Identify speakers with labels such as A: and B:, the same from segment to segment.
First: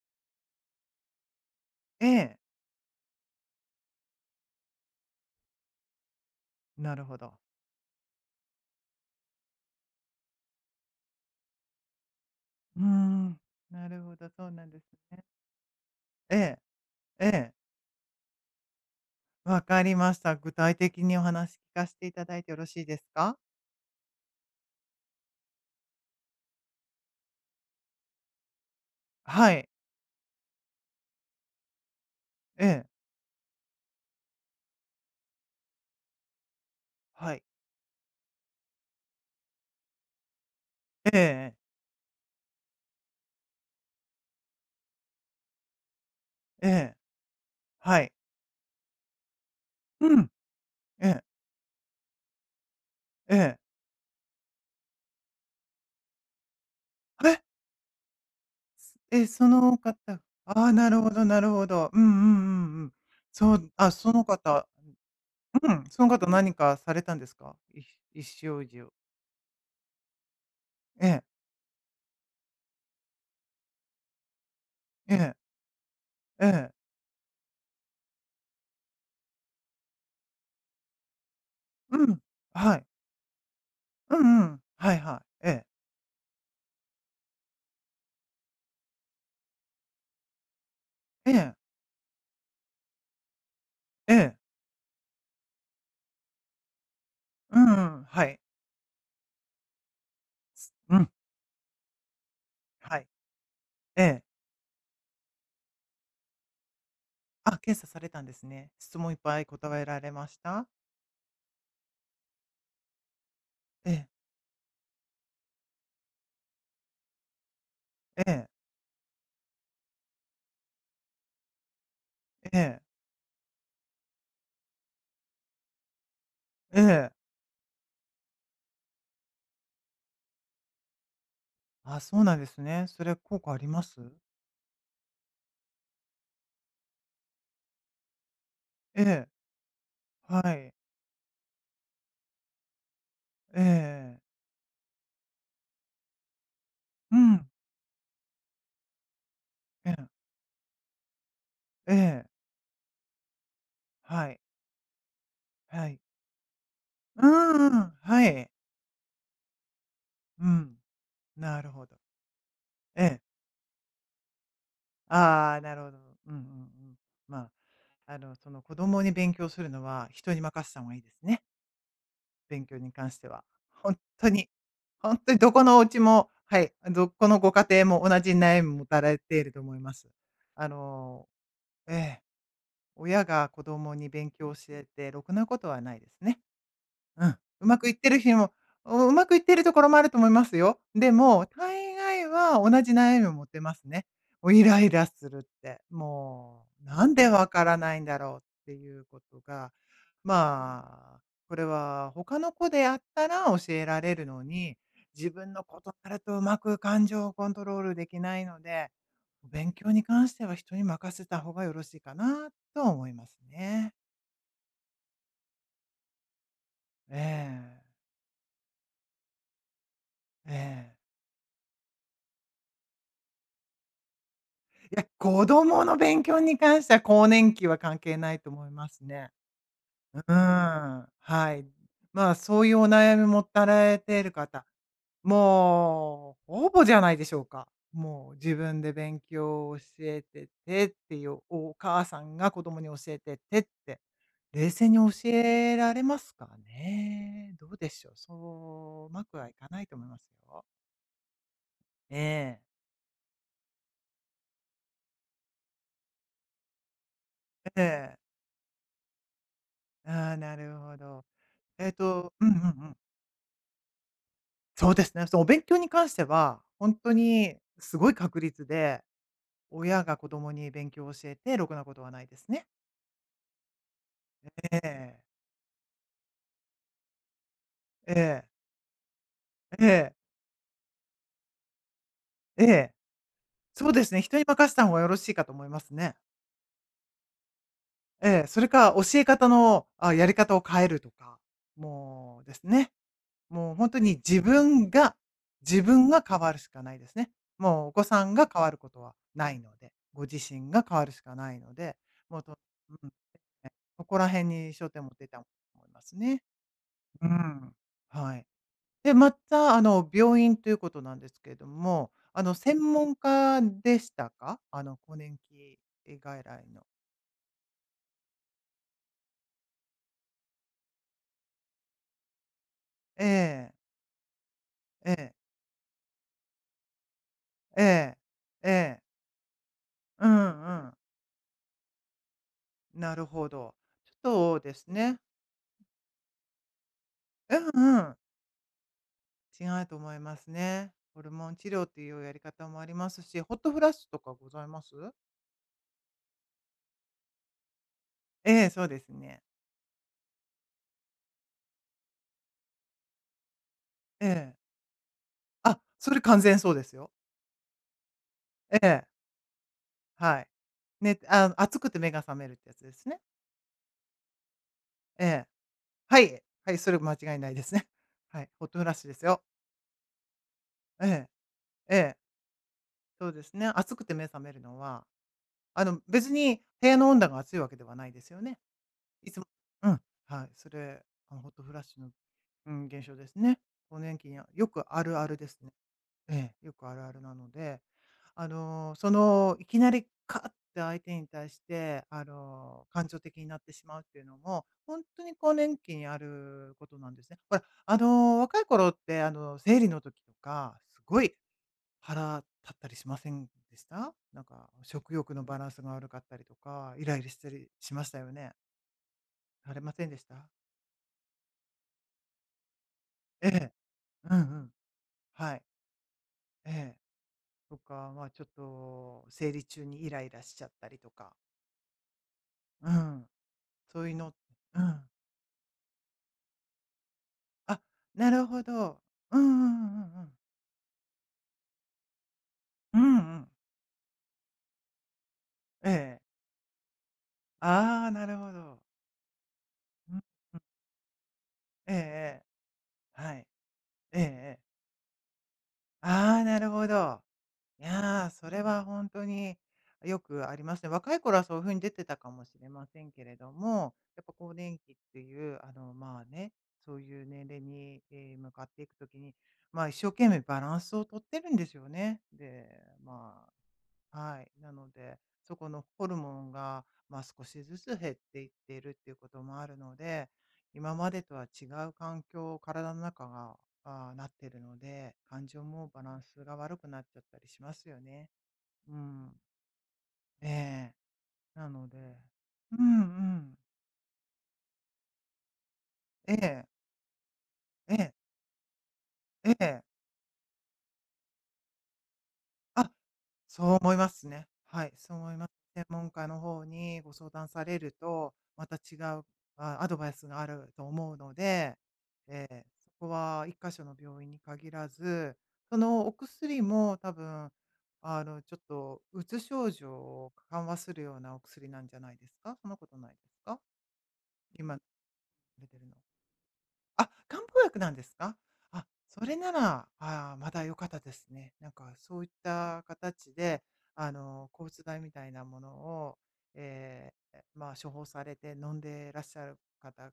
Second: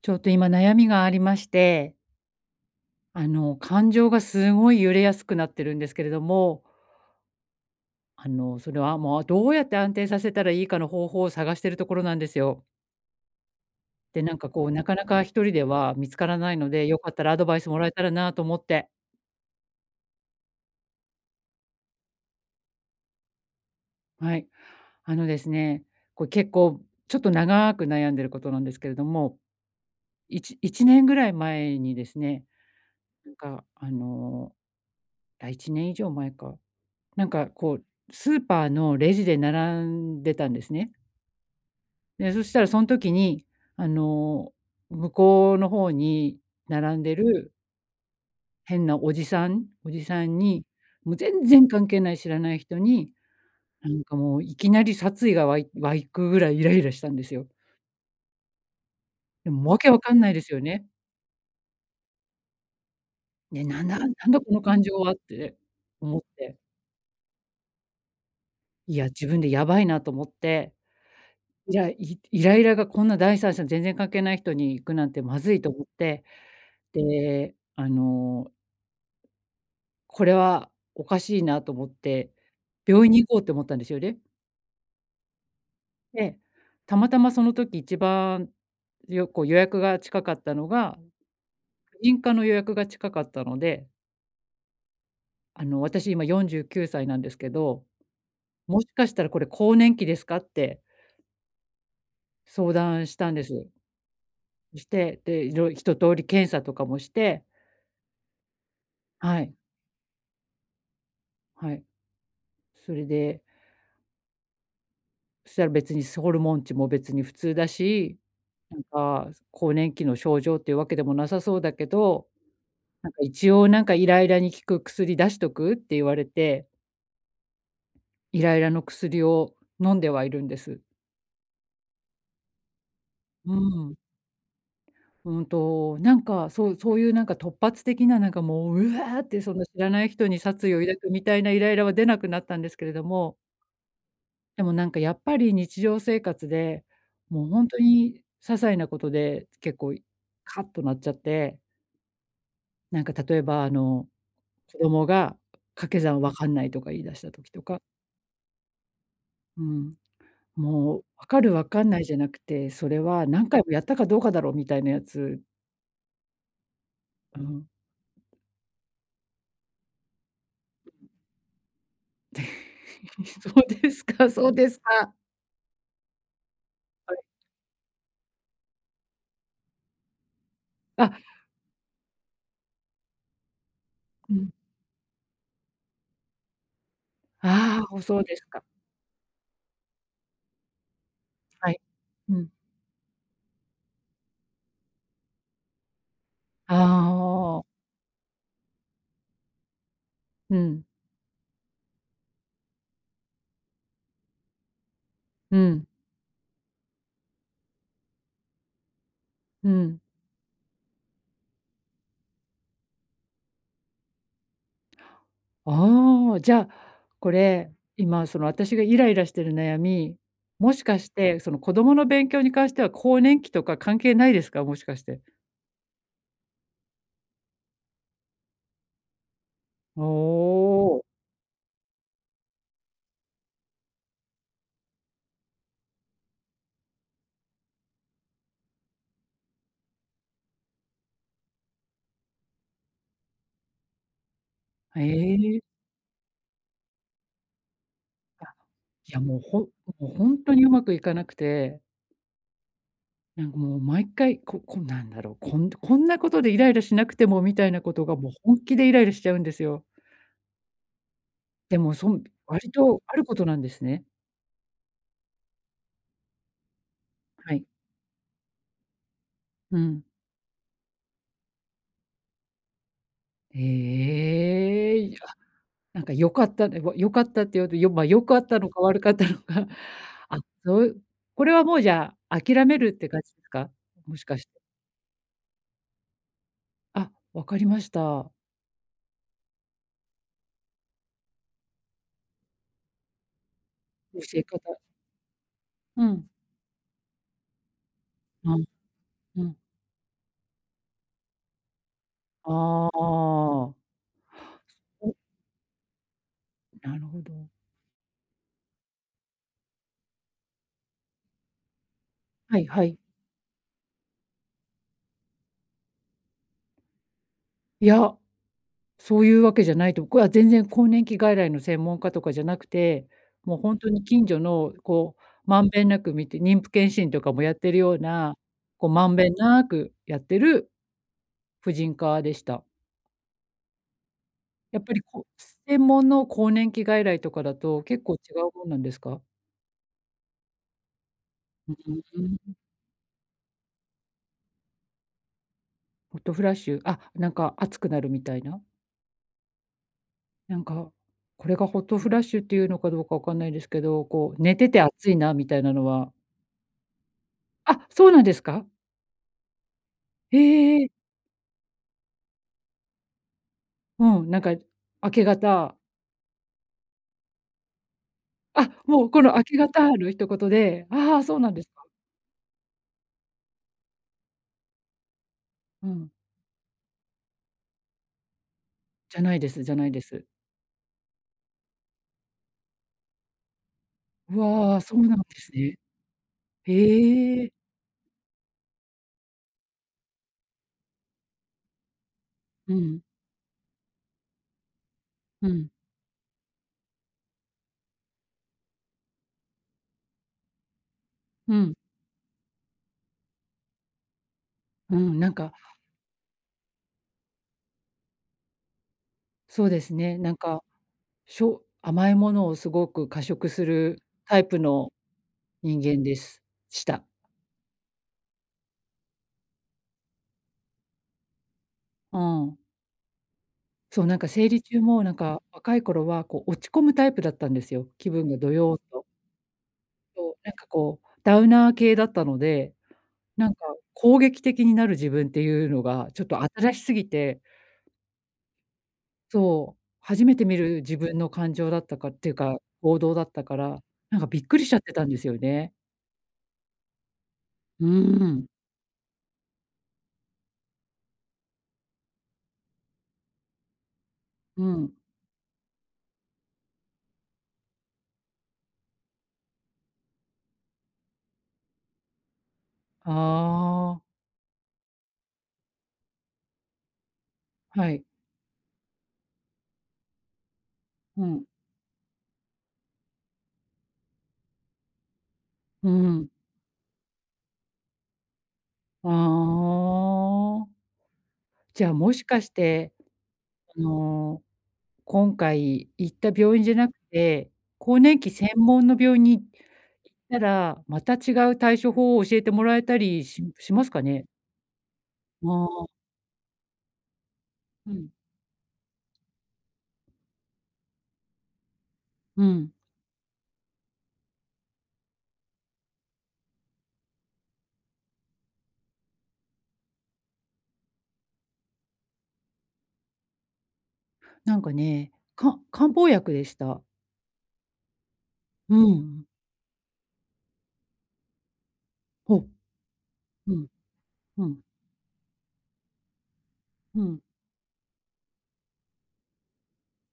A: ちょっと今悩みがありまして、
B: ええ、
A: 感情がすごい揺れやすくなってるんですけれども、
B: なるほど。
A: それはもうどうやって安定させたらいいかの方法を探してるところなんですよ。
B: うーん、なるほ
A: で、
B: ど、
A: なん
B: そう
A: か
B: な
A: こ
B: ん
A: う、
B: で
A: な
B: す
A: かなか
B: ね。
A: 一人では見つか
B: え
A: らない
B: え、
A: ので、よかった
B: え
A: らアド
B: え、
A: バイスもらえたらなと思って。
B: わかりました。具体的にお話聞かせていただいてよろしいですか？
A: はい。あのですね、これ結構ちょっと長く悩んでることなんですけれども、
B: はい、
A: 1年ぐらい前にですね、
B: ええ、
A: なんかあの、あ、1年以上前か。なん
B: はい、
A: かこう、スーパーのレジで並んでたんですね。
B: ええええ、
A: で、そしたらそん時に、あの、向こうの方に並んでる
B: はい、
A: 変なおじさんおじ
B: う
A: さ
B: ん、
A: んに、
B: え
A: もう
B: え、
A: 全然関係ない知らない人に、
B: ええ、
A: なんかもういきなり殺意が湧くぐらいイライラしたんです
B: え？
A: よ。
B: え、そ
A: でも
B: の
A: わけわか
B: 方
A: んないですよ
B: ああ、
A: ね。
B: なるほどなるほど。うんうんうんうん。そ
A: ね、
B: う、
A: なん
B: あ、
A: だな
B: そ
A: ん
B: の
A: だこの
B: 方
A: 感情はって
B: うん、その
A: 思っ
B: 方何
A: て、
B: かされたんですか？一生中表を。
A: いや、自分でやばいなと思って、
B: ええ、
A: いや、イライラがこんな第三者全然関係ない人に行くなん
B: え
A: て
B: え、
A: まずいと思って、
B: ええ、
A: で、これはおかしいなと思っ
B: うん、
A: て、
B: はい、
A: 病院に行こうって思ったんですよ
B: う
A: ね。
B: んうん、はいはい、ええ、
A: で、たまたまその時一番よこう予約が近かったのが、
B: ええ。
A: 婦人科の予約が近かったので、
B: ええ、
A: 私今49歳なんですけ
B: うんう
A: ど、
B: ん、はい。
A: もしかしたらこれ更年期ですかって
B: うん、
A: 相
B: は
A: 談
B: い。
A: したんです。
B: ええ。
A: して、で、一通り検査とかもして、
B: あ、検査されたんですね。質問いっぱ
A: は
B: い
A: い、
B: 答えられました？
A: はい。それで、
B: ええ、
A: そしたら別にホルモン値も別に普通だし、
B: ええ、
A: なんか更年期の症状っていうわけでもなさそうだけど、
B: ええ、
A: なんか一応なんかイライラに効く薬出しとくって言われて、
B: ええ。
A: イライラの薬を飲んではいるんです。
B: あ、そうなんですね。それ効果
A: う
B: ありま
A: ん。
B: す？
A: うんと、なんかそうそういうなんか突発的ななんかもう、うわ
B: え
A: ー
B: え、
A: ってそんな知らない人に
B: は
A: 殺
B: い。
A: 意を抱くみたいなイライラは出なくなったんですけれども、
B: ええ
A: でもなんかやっぱり日常生活で、
B: う
A: も
B: ん、
A: うほんとに些細なことで結
B: え
A: 構
B: え、
A: カッとなっちゃって、
B: ええ、
A: なんか例えば
B: はい、
A: 子供が掛
B: は
A: け
B: い。
A: 算わかんないとか言い出し
B: う
A: た
B: ん
A: 時
B: う
A: と
B: んう
A: か、
B: ん、はい。
A: うん、
B: うん、
A: もうわかる
B: な
A: わ
B: る
A: か
B: ほ
A: ん
B: ど。
A: ないじゃなくて、それ
B: ええ、
A: は何回もやったかどうかだろうみたいなやつ、
B: ああ、なるほど。うんうんうん。
A: う
B: ま
A: ん。
B: 子供に勉強するのは人に任せた方がいいですね。勉強に関して は。
A: そうで
B: 本
A: す
B: 当
A: か、
B: に、
A: そうですか。
B: 本当にどこのお家も、はい、ど
A: はい。
B: このご家庭も同じ悩みを持たれていると思います。あ
A: あ、
B: の、ええ、親が子供に勉
A: う
B: 強
A: ん。
B: を教えてろくなことはないですね。うん。うま
A: あ
B: くいっ
A: あ、お
B: てる
A: そう
B: 日
A: です
B: も、
A: か。
B: うまくいってるところもあると思いますよ。でも、
A: はい。
B: 大概
A: うん。
B: は同じ悩みを持ってますね。もうイライラするって、も
A: あ
B: う、なんでわから
A: あ、
B: ないんだろうっていうことが、
A: うん、
B: まあ、これは他の子であったら教えられるのに、自分
A: う
B: のこ
A: ん、
B: とになるとうまく感情をコントロールできないので、
A: う
B: 勉強
A: ん。
B: に関しては人に任せた方がよろしいかなとは思いますね。
A: ああ、じゃあ、これ、
B: え
A: 今その私がイライラしてる悩み、
B: え
A: もし
B: ええ。
A: かして、その子供の勉強に関しては更年期とか関係ないですか？もし
B: い
A: かし
B: や、
A: て。
B: 子供の勉強に関しては更年期は関係ないと思いますね。
A: おお、
B: はい。まあ、そういうお悩み持たれている方、もうほぼじゃないでしょうか。もう自分で勉強を教えててっていう、お母さんが子供に教えててって、冷静に
A: え
B: 教
A: え。
B: えられますかね？どうでしょう。
A: あ、
B: そうう
A: いや
B: まく
A: もう
B: はい
A: ほん
B: かないと思い
A: もう
B: ます
A: ほんとに
B: よ。
A: うまくいかなくて、
B: え
A: なんかもう毎回、ここなんだろう、こんなことでイライラしなくてもみたい
B: え、
A: なことが
B: ええ。
A: もう本気でイライラしちゃうんですよ。
B: ああ、なるほど。
A: でもそん
B: うんうんう
A: 割
B: ん
A: とあることなんですね。
B: そうですね。そのお勉強に関しては、本当
A: は
B: に
A: い。
B: すごい確率で、
A: うん。
B: 親が子供に勉強を教えてろくなことはないですね。え
A: ええ。
B: え。
A: なんか良かったね、良かったって言うと、
B: え
A: 良かっ
B: え。
A: たのか悪かったのか、
B: ええ。
A: あ、そういう、これはもうじゃあ、
B: え
A: 諦める
B: え。
A: って感じですか？
B: そうです
A: も
B: ね、
A: し
B: 人
A: か
B: に
A: して。
B: 任せた方がよろしいかと思いますね。
A: あ、分かりました。
B: ええ、それか教え方の、あ、やり方を変えるとか、もうですね。もう本当に
A: 教
B: 自
A: え方
B: 分が自
A: う
B: 分が
A: ん。
B: 変わるしかないですね。もうお子さんが
A: う
B: 変
A: ん
B: わることは
A: う
B: な
A: ん。
B: いので、ご自身が変わるしかないので、もうと
A: あ
B: え、
A: あ。
B: そこら辺に焦点を持
A: お、
B: っていたと思いますね。
A: なるほ
B: う
A: ど。
B: ん。はい。で、また、あの、病院ということなんですけれども、あの、
A: はい
B: 専
A: はい。
B: 門家でしたか？あの、更年期外来の。
A: いや、そういうわけじゃないと、これは全然更年期外来の専門家とかじゃなくて、
B: え
A: もうほ
B: え、
A: んとに近所の
B: え
A: こう、
B: え、
A: まんべんなく見て、妊婦健診とかもやってる
B: え
A: よう
B: え、
A: な、
B: え
A: こう
B: え。
A: まんべんなくやっ
B: うん
A: てる
B: うん。
A: 婦人科でした。
B: なるほど。ちょっとで
A: やっ
B: す
A: ぱり
B: ね
A: こう、専門の更年期外来とか
B: う
A: だと、
B: んう
A: 結構
B: ん。
A: 違うもんなんですか？
B: 違うと思いますね。ホルモン治
A: う
B: 療って
A: ー
B: いうや
A: ん。
B: り方もありますし、ホットフラッシュとかございます？
A: ホットフラッシュ、あ、なんか熱くなるみたいな？
B: ええ、そうですね。
A: なんか、これがホットフラッシュっていうのかどうかわかんないですけど、
B: え
A: こう、
B: え。
A: 寝てて暑いなみたいな
B: あ、
A: の
B: そ
A: は。
B: れ完全そうですよ。
A: あ、そうなんですか？
B: ええ。はい。
A: へえ。
B: ね、あ、暑くて目が覚めるってやつですね。
A: うん、なんか明
B: え
A: け
B: え。
A: 方、
B: はい。はい、それ間違いないですね。はい、ホッ
A: あ、
B: トフラッ
A: も
B: シュ
A: う
B: で
A: こ
B: す
A: の
B: よ。
A: 明け方の一言で、
B: え
A: ああ、
B: え、
A: そうなんですか。
B: ええ、そうですね。暑くて目覚めるのは、あ
A: う
B: の、
A: ん。
B: 別に部屋の温度が暑いわけではないですよね。
A: じゃ
B: い
A: な
B: つ
A: い
B: も
A: です、じゃな
B: う
A: いで
B: ん、
A: す。
B: はい、それ、あの、ホットフラッシュの、うん、現象ですね。更年期に
A: う
B: はよ
A: わ、
B: く
A: そ
B: あ
A: うなん
B: る
A: で
B: あるで
A: す
B: すね。
A: ね。
B: ええ、よくあるあるな
A: へ
B: の
A: え。
B: で、あの、その、いきなりカッて相手に対して、あ
A: う
B: の、
A: ん、
B: 感情的になってしまうっていうのも、本当に
A: う
B: 更
A: ん、
B: 年期にあることなんですね。ほら、あの、若い頃って、あの、生理の時とか、すごい
A: うん。
B: 腹立ったりしませんでした？なんか、
A: う
B: 食
A: ん、な
B: 欲
A: ん
B: の
A: か、
B: バランスが悪かったりとか、イライラしたりしましたよね？
A: そう
B: さ
A: で
B: れま
A: す
B: せんで
A: ね、
B: し
A: なん
B: た？
A: か、甘いものをすごく過
B: え
A: 食す
B: え。
A: る
B: う
A: タ
B: んう
A: イプ
B: ん。
A: の
B: はい。
A: 人間です。し
B: ええ。
A: た。
B: とか、ちょっと生理中にイライラしちゃったりとか。
A: うん。
B: うん、そ
A: そう、
B: うい
A: な
B: う
A: んか
B: の
A: 生理中
B: う
A: も
B: ん。
A: なんか若い頃はこう落ち込むタイプだったんです
B: あ、
A: よ。気分
B: な
A: が
B: る
A: ど
B: ほ
A: よーっ
B: ど。
A: と。
B: うんうんうんうんう
A: そ
B: ん。
A: う、なんかこうダウナー系だったので、
B: うんうん。
A: なんか攻撃的になる自分っていうの
B: え
A: が
B: え。
A: ちょっと新しすぎて、
B: ああ、なるほど。
A: そう、
B: うん
A: 初めて
B: う
A: 見
B: ん。
A: る自分の感情だっ
B: ええ
A: たかっていうか、行動
B: ええ。
A: だっ
B: は
A: た
B: い。
A: から、な
B: え
A: ん
B: ええ
A: かびっく
B: え。
A: りしちゃってたんですよね。
B: ああ、なるほど。い
A: う
B: やー、
A: ん、
B: それは本当によくありますね。若い頃はそういう風に出てたかもしれませんけれども、やっぱ更
A: う
B: 年期
A: ん。
B: っていう、あの、ね、そういう年齢に、え、向かっていくときに、まあ、一生懸命バランスをとってるんですよね。で、まあ
A: ああ、
B: はい。なので、そこのホルモンが、まあ、少しず
A: は
B: つ
A: い。
B: 減っていっているっていうこともあるので、今まで
A: う
B: とは
A: ん。
B: 違う環境、体の中が、あーなってるので、感情も
A: う
B: バラン
A: ん。
B: スが悪くなっちゃったりしますよね。う
A: あ
B: ん。え
A: あ。
B: えな
A: じ
B: の
A: ゃあ、も
B: で、
A: しかし
B: う
A: て、
B: んうん。
A: あの、今回行った
B: え
A: 病院
B: え
A: じゃなくて、
B: え
A: 更
B: え
A: 年期専門の病院に行っ
B: ええ
A: たら、また違う対処法を教えてもらえ
B: あ、
A: たりし
B: そ
A: し
B: う
A: ます
B: 思い
A: か
B: ま
A: ね？
B: すね。はい、そう思いま
A: あ
B: す。専
A: あ、
B: 門家の方にご相談され
A: う
B: る
A: ん、
B: と、また違う、アドバイスがあると思うので、
A: う
B: えー
A: ん。
B: そこは一箇所の病院に限らず、そのお薬も多分、あの、ちょっとうつ症状を緩和するようなお薬なんじゃないですか？そんなことないですか？
A: なんか
B: 今
A: ね、か
B: 出てる
A: 漢
B: の。
A: 方薬でした。
B: あ、漢方薬なんですか？
A: う
B: あ、そ
A: ん。
B: れなら、あーまだ良かったですね。なんかそういっ
A: ほう。
B: た形で、
A: ん、
B: あ
A: う
B: の、
A: ん、
B: 抗うつ剤みたいなものを、
A: うん。
B: まあ、処方されて飲んでいらっしゃる方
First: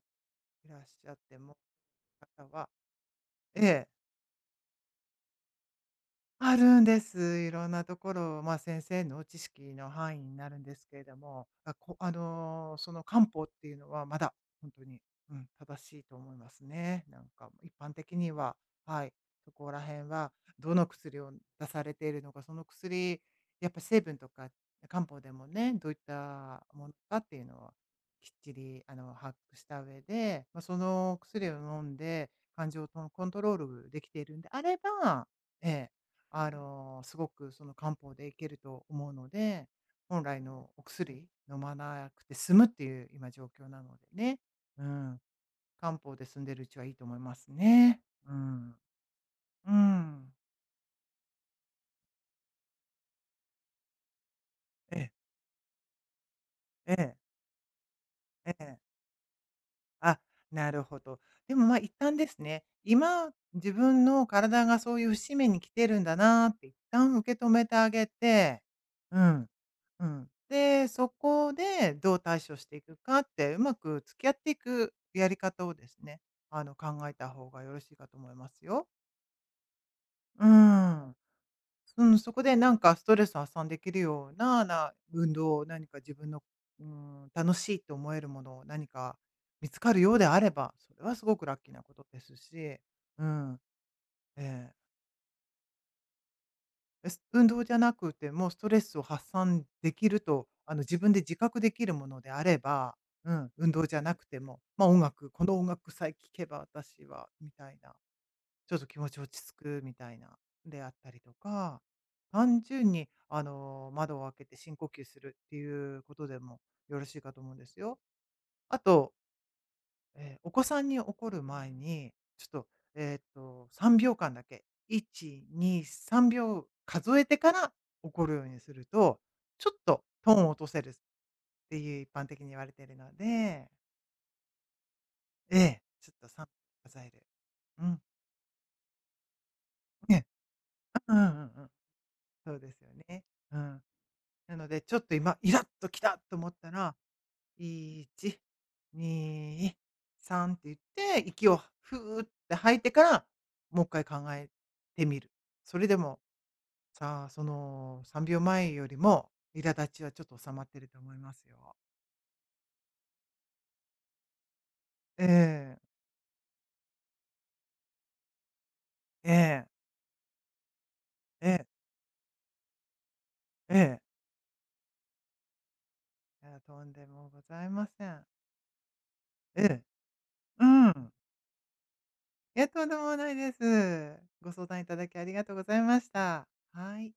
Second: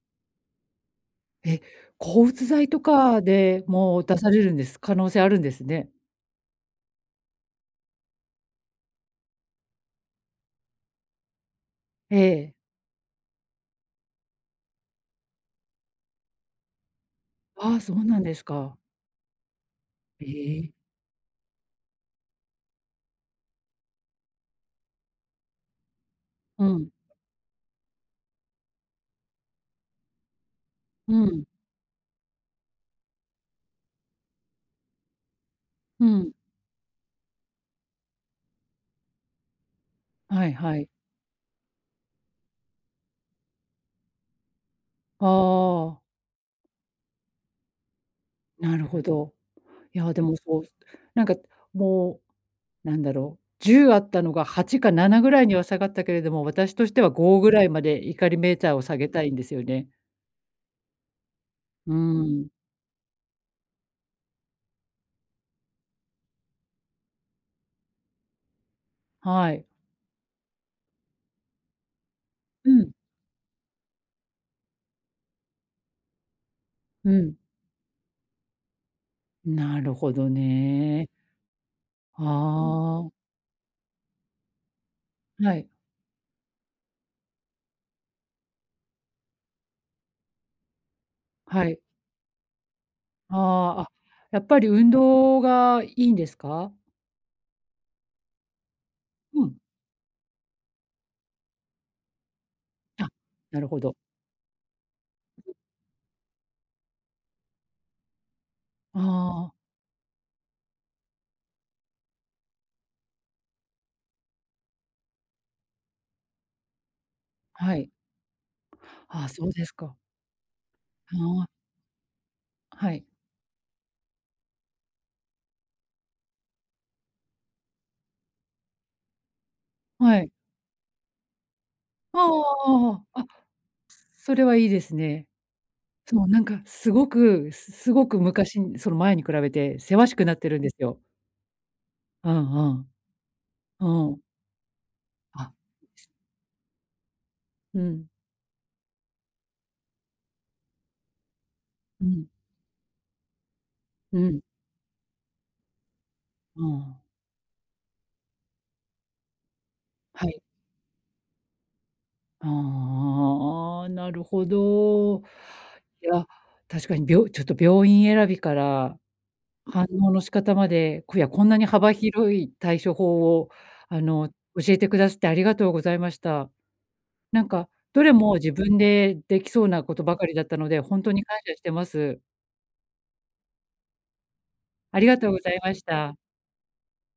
B: いらっしゃっても
A: え、抗う
B: 方
A: つ
B: は
A: 剤とかで
B: ええ。
A: も出されるんです、可能性あるんですね。
B: あるんです。いろんなところ、まあ、先生の知識の範囲になるんですけれども、あ
A: ええ。
B: の、その漢方っていうのはまだ本当に、うん、正しいと思いますね。なんか一
A: ああ、
B: 般
A: そう
B: 的
A: なん
B: に
A: です
B: は、
A: か。
B: はい、そこら辺は
A: ええ。
B: どの薬を出されているのか、その薬、やっぱ成分とか漢方でもね、どういっ
A: う
B: たも
A: ん、
B: のかっていうのはきっちり、あの、把握した上で、まあ、そ
A: う
B: の
A: ん、
B: 薬を飲んで、感情とコントロールできているんであればええ。
A: うん。
B: あの、すごくその漢方でいけると思うので、本来
A: はい
B: の
A: は
B: お
A: い。
B: 薬飲まなくて済むっていう今状況なのでね。うん。漢
A: ああ、
B: 方で済んでるうちはいいと思いますね。うん。
A: なるほど。
B: う
A: いや、で
B: ん。
A: もそう、なんかもう、なんだろう、10あったのが8か
B: ええ、
A: 7ぐらいには下がったけれども、私とし
B: え
A: ては
B: え、
A: 5ぐらいまで怒りメ
B: え
A: ーター
B: え。
A: を下げたいんですよね。
B: あ、なるほど。でも、一
A: うー
B: 旦です
A: ん、
B: ね、今、自分の体がそういう節目に来てるんだなーって一旦受け止めてあげてうん。
A: はい。
B: うん。で、そこでどう対処し
A: う
B: てい
A: ん、
B: くかって、うまく付き合っていくやり方をですね、あの、考
A: う
B: えた
A: ん。
B: 方がよろしいかと思いますよ。
A: なるほど
B: う
A: ね。
B: ん。うん、そこでなんかス
A: ああ、
B: トレスを発散できるような、運
A: は
B: 動を
A: い、
B: 何か自分の、うん、楽しいと思えるものを何か見つかるようであれば、それはすごくラッ
A: は
B: キー
A: い。
B: なことですし、う
A: あ
B: ん、
A: あ、あ、やっぱり
B: ええ
A: 運動がいいんですか？
B: 運動じゃなくてもストレスを発
A: うん。
B: 散できると、あの、自分で自覚できるものであれば、
A: あ、
B: うん、
A: なる
B: 運
A: ほ
B: 動
A: ど。
B: じゃなくても、まあ、音楽、この音楽さえ聴けば私はみたいな、ちょっと気持ち落ち
A: あ
B: 着
A: あ。
B: くみたいな、であったりとか、単純に、あの、窓を開けて深呼吸するっていうことでもよろしいかと思うんで
A: は
B: す
A: い。
B: よ。あと
A: ああ、そうですか。
B: お子さんに怒る
A: あ
B: 前に、ちょっと、
A: あ、はい。
B: 3秒間だけ、1、2、3秒数えてから怒るようにすると、ちょっと
A: はい。
B: トーンを落とせるっていう一
A: あ
B: 般的に言わ
A: あ
B: れてい
A: ああ
B: るの
A: ああ。あ、
B: で、
A: それはいいですね。
B: ええ、ちょっ
A: そ
B: と
A: う、なん
B: 3
A: かす
B: 数え
A: ご
B: る。
A: く、す
B: う
A: す
B: ん。
A: ごく昔にその前に比べてせわし
B: ね、
A: くなってるんですよ。
B: うんうんうんうん。
A: うん
B: そうで
A: う
B: すよ
A: ん。
B: ね。うん。
A: うん。
B: なので、ちょっと今イ
A: あ、
B: ラッときたと思ったら
A: うん。
B: 1、2、3って言って、息を
A: う
B: ふー
A: ん。
B: って吐いてから、もう一回考
A: うん。
B: えてみる。それでも、
A: うん。
B: さあ、その3秒前よりも、苛立ちはちょっ
A: は
B: と
A: い。
B: 収まってると思いますよ。
A: ああ、なるほど。
B: ええ、
A: いや、確かにちょっと病院選びから
B: ええ、
A: 反応の仕方まで、こいや、こ
B: え
A: んな
B: え、
A: に幅広い対処法を、
B: ええ。
A: あの、教えてくだすってありがとうございまし
B: い
A: た。
B: や、とんでもご
A: なん
B: ざ
A: か、
B: いま
A: ど
B: せ
A: れ
B: ん。
A: も自分ででき
B: え
A: そう
B: え、
A: なことばかりだった
B: う
A: ので、ほんと
B: ん。
A: に感謝してます。
B: いや、とんでもないです。ご相談いた
A: あ
B: だ
A: り
B: き
A: が
B: あ
A: と
B: り
A: うご
B: が
A: ざ
B: とう
A: い
B: ご
A: ま
B: ざい
A: し
B: まし
A: た。
B: た。はい。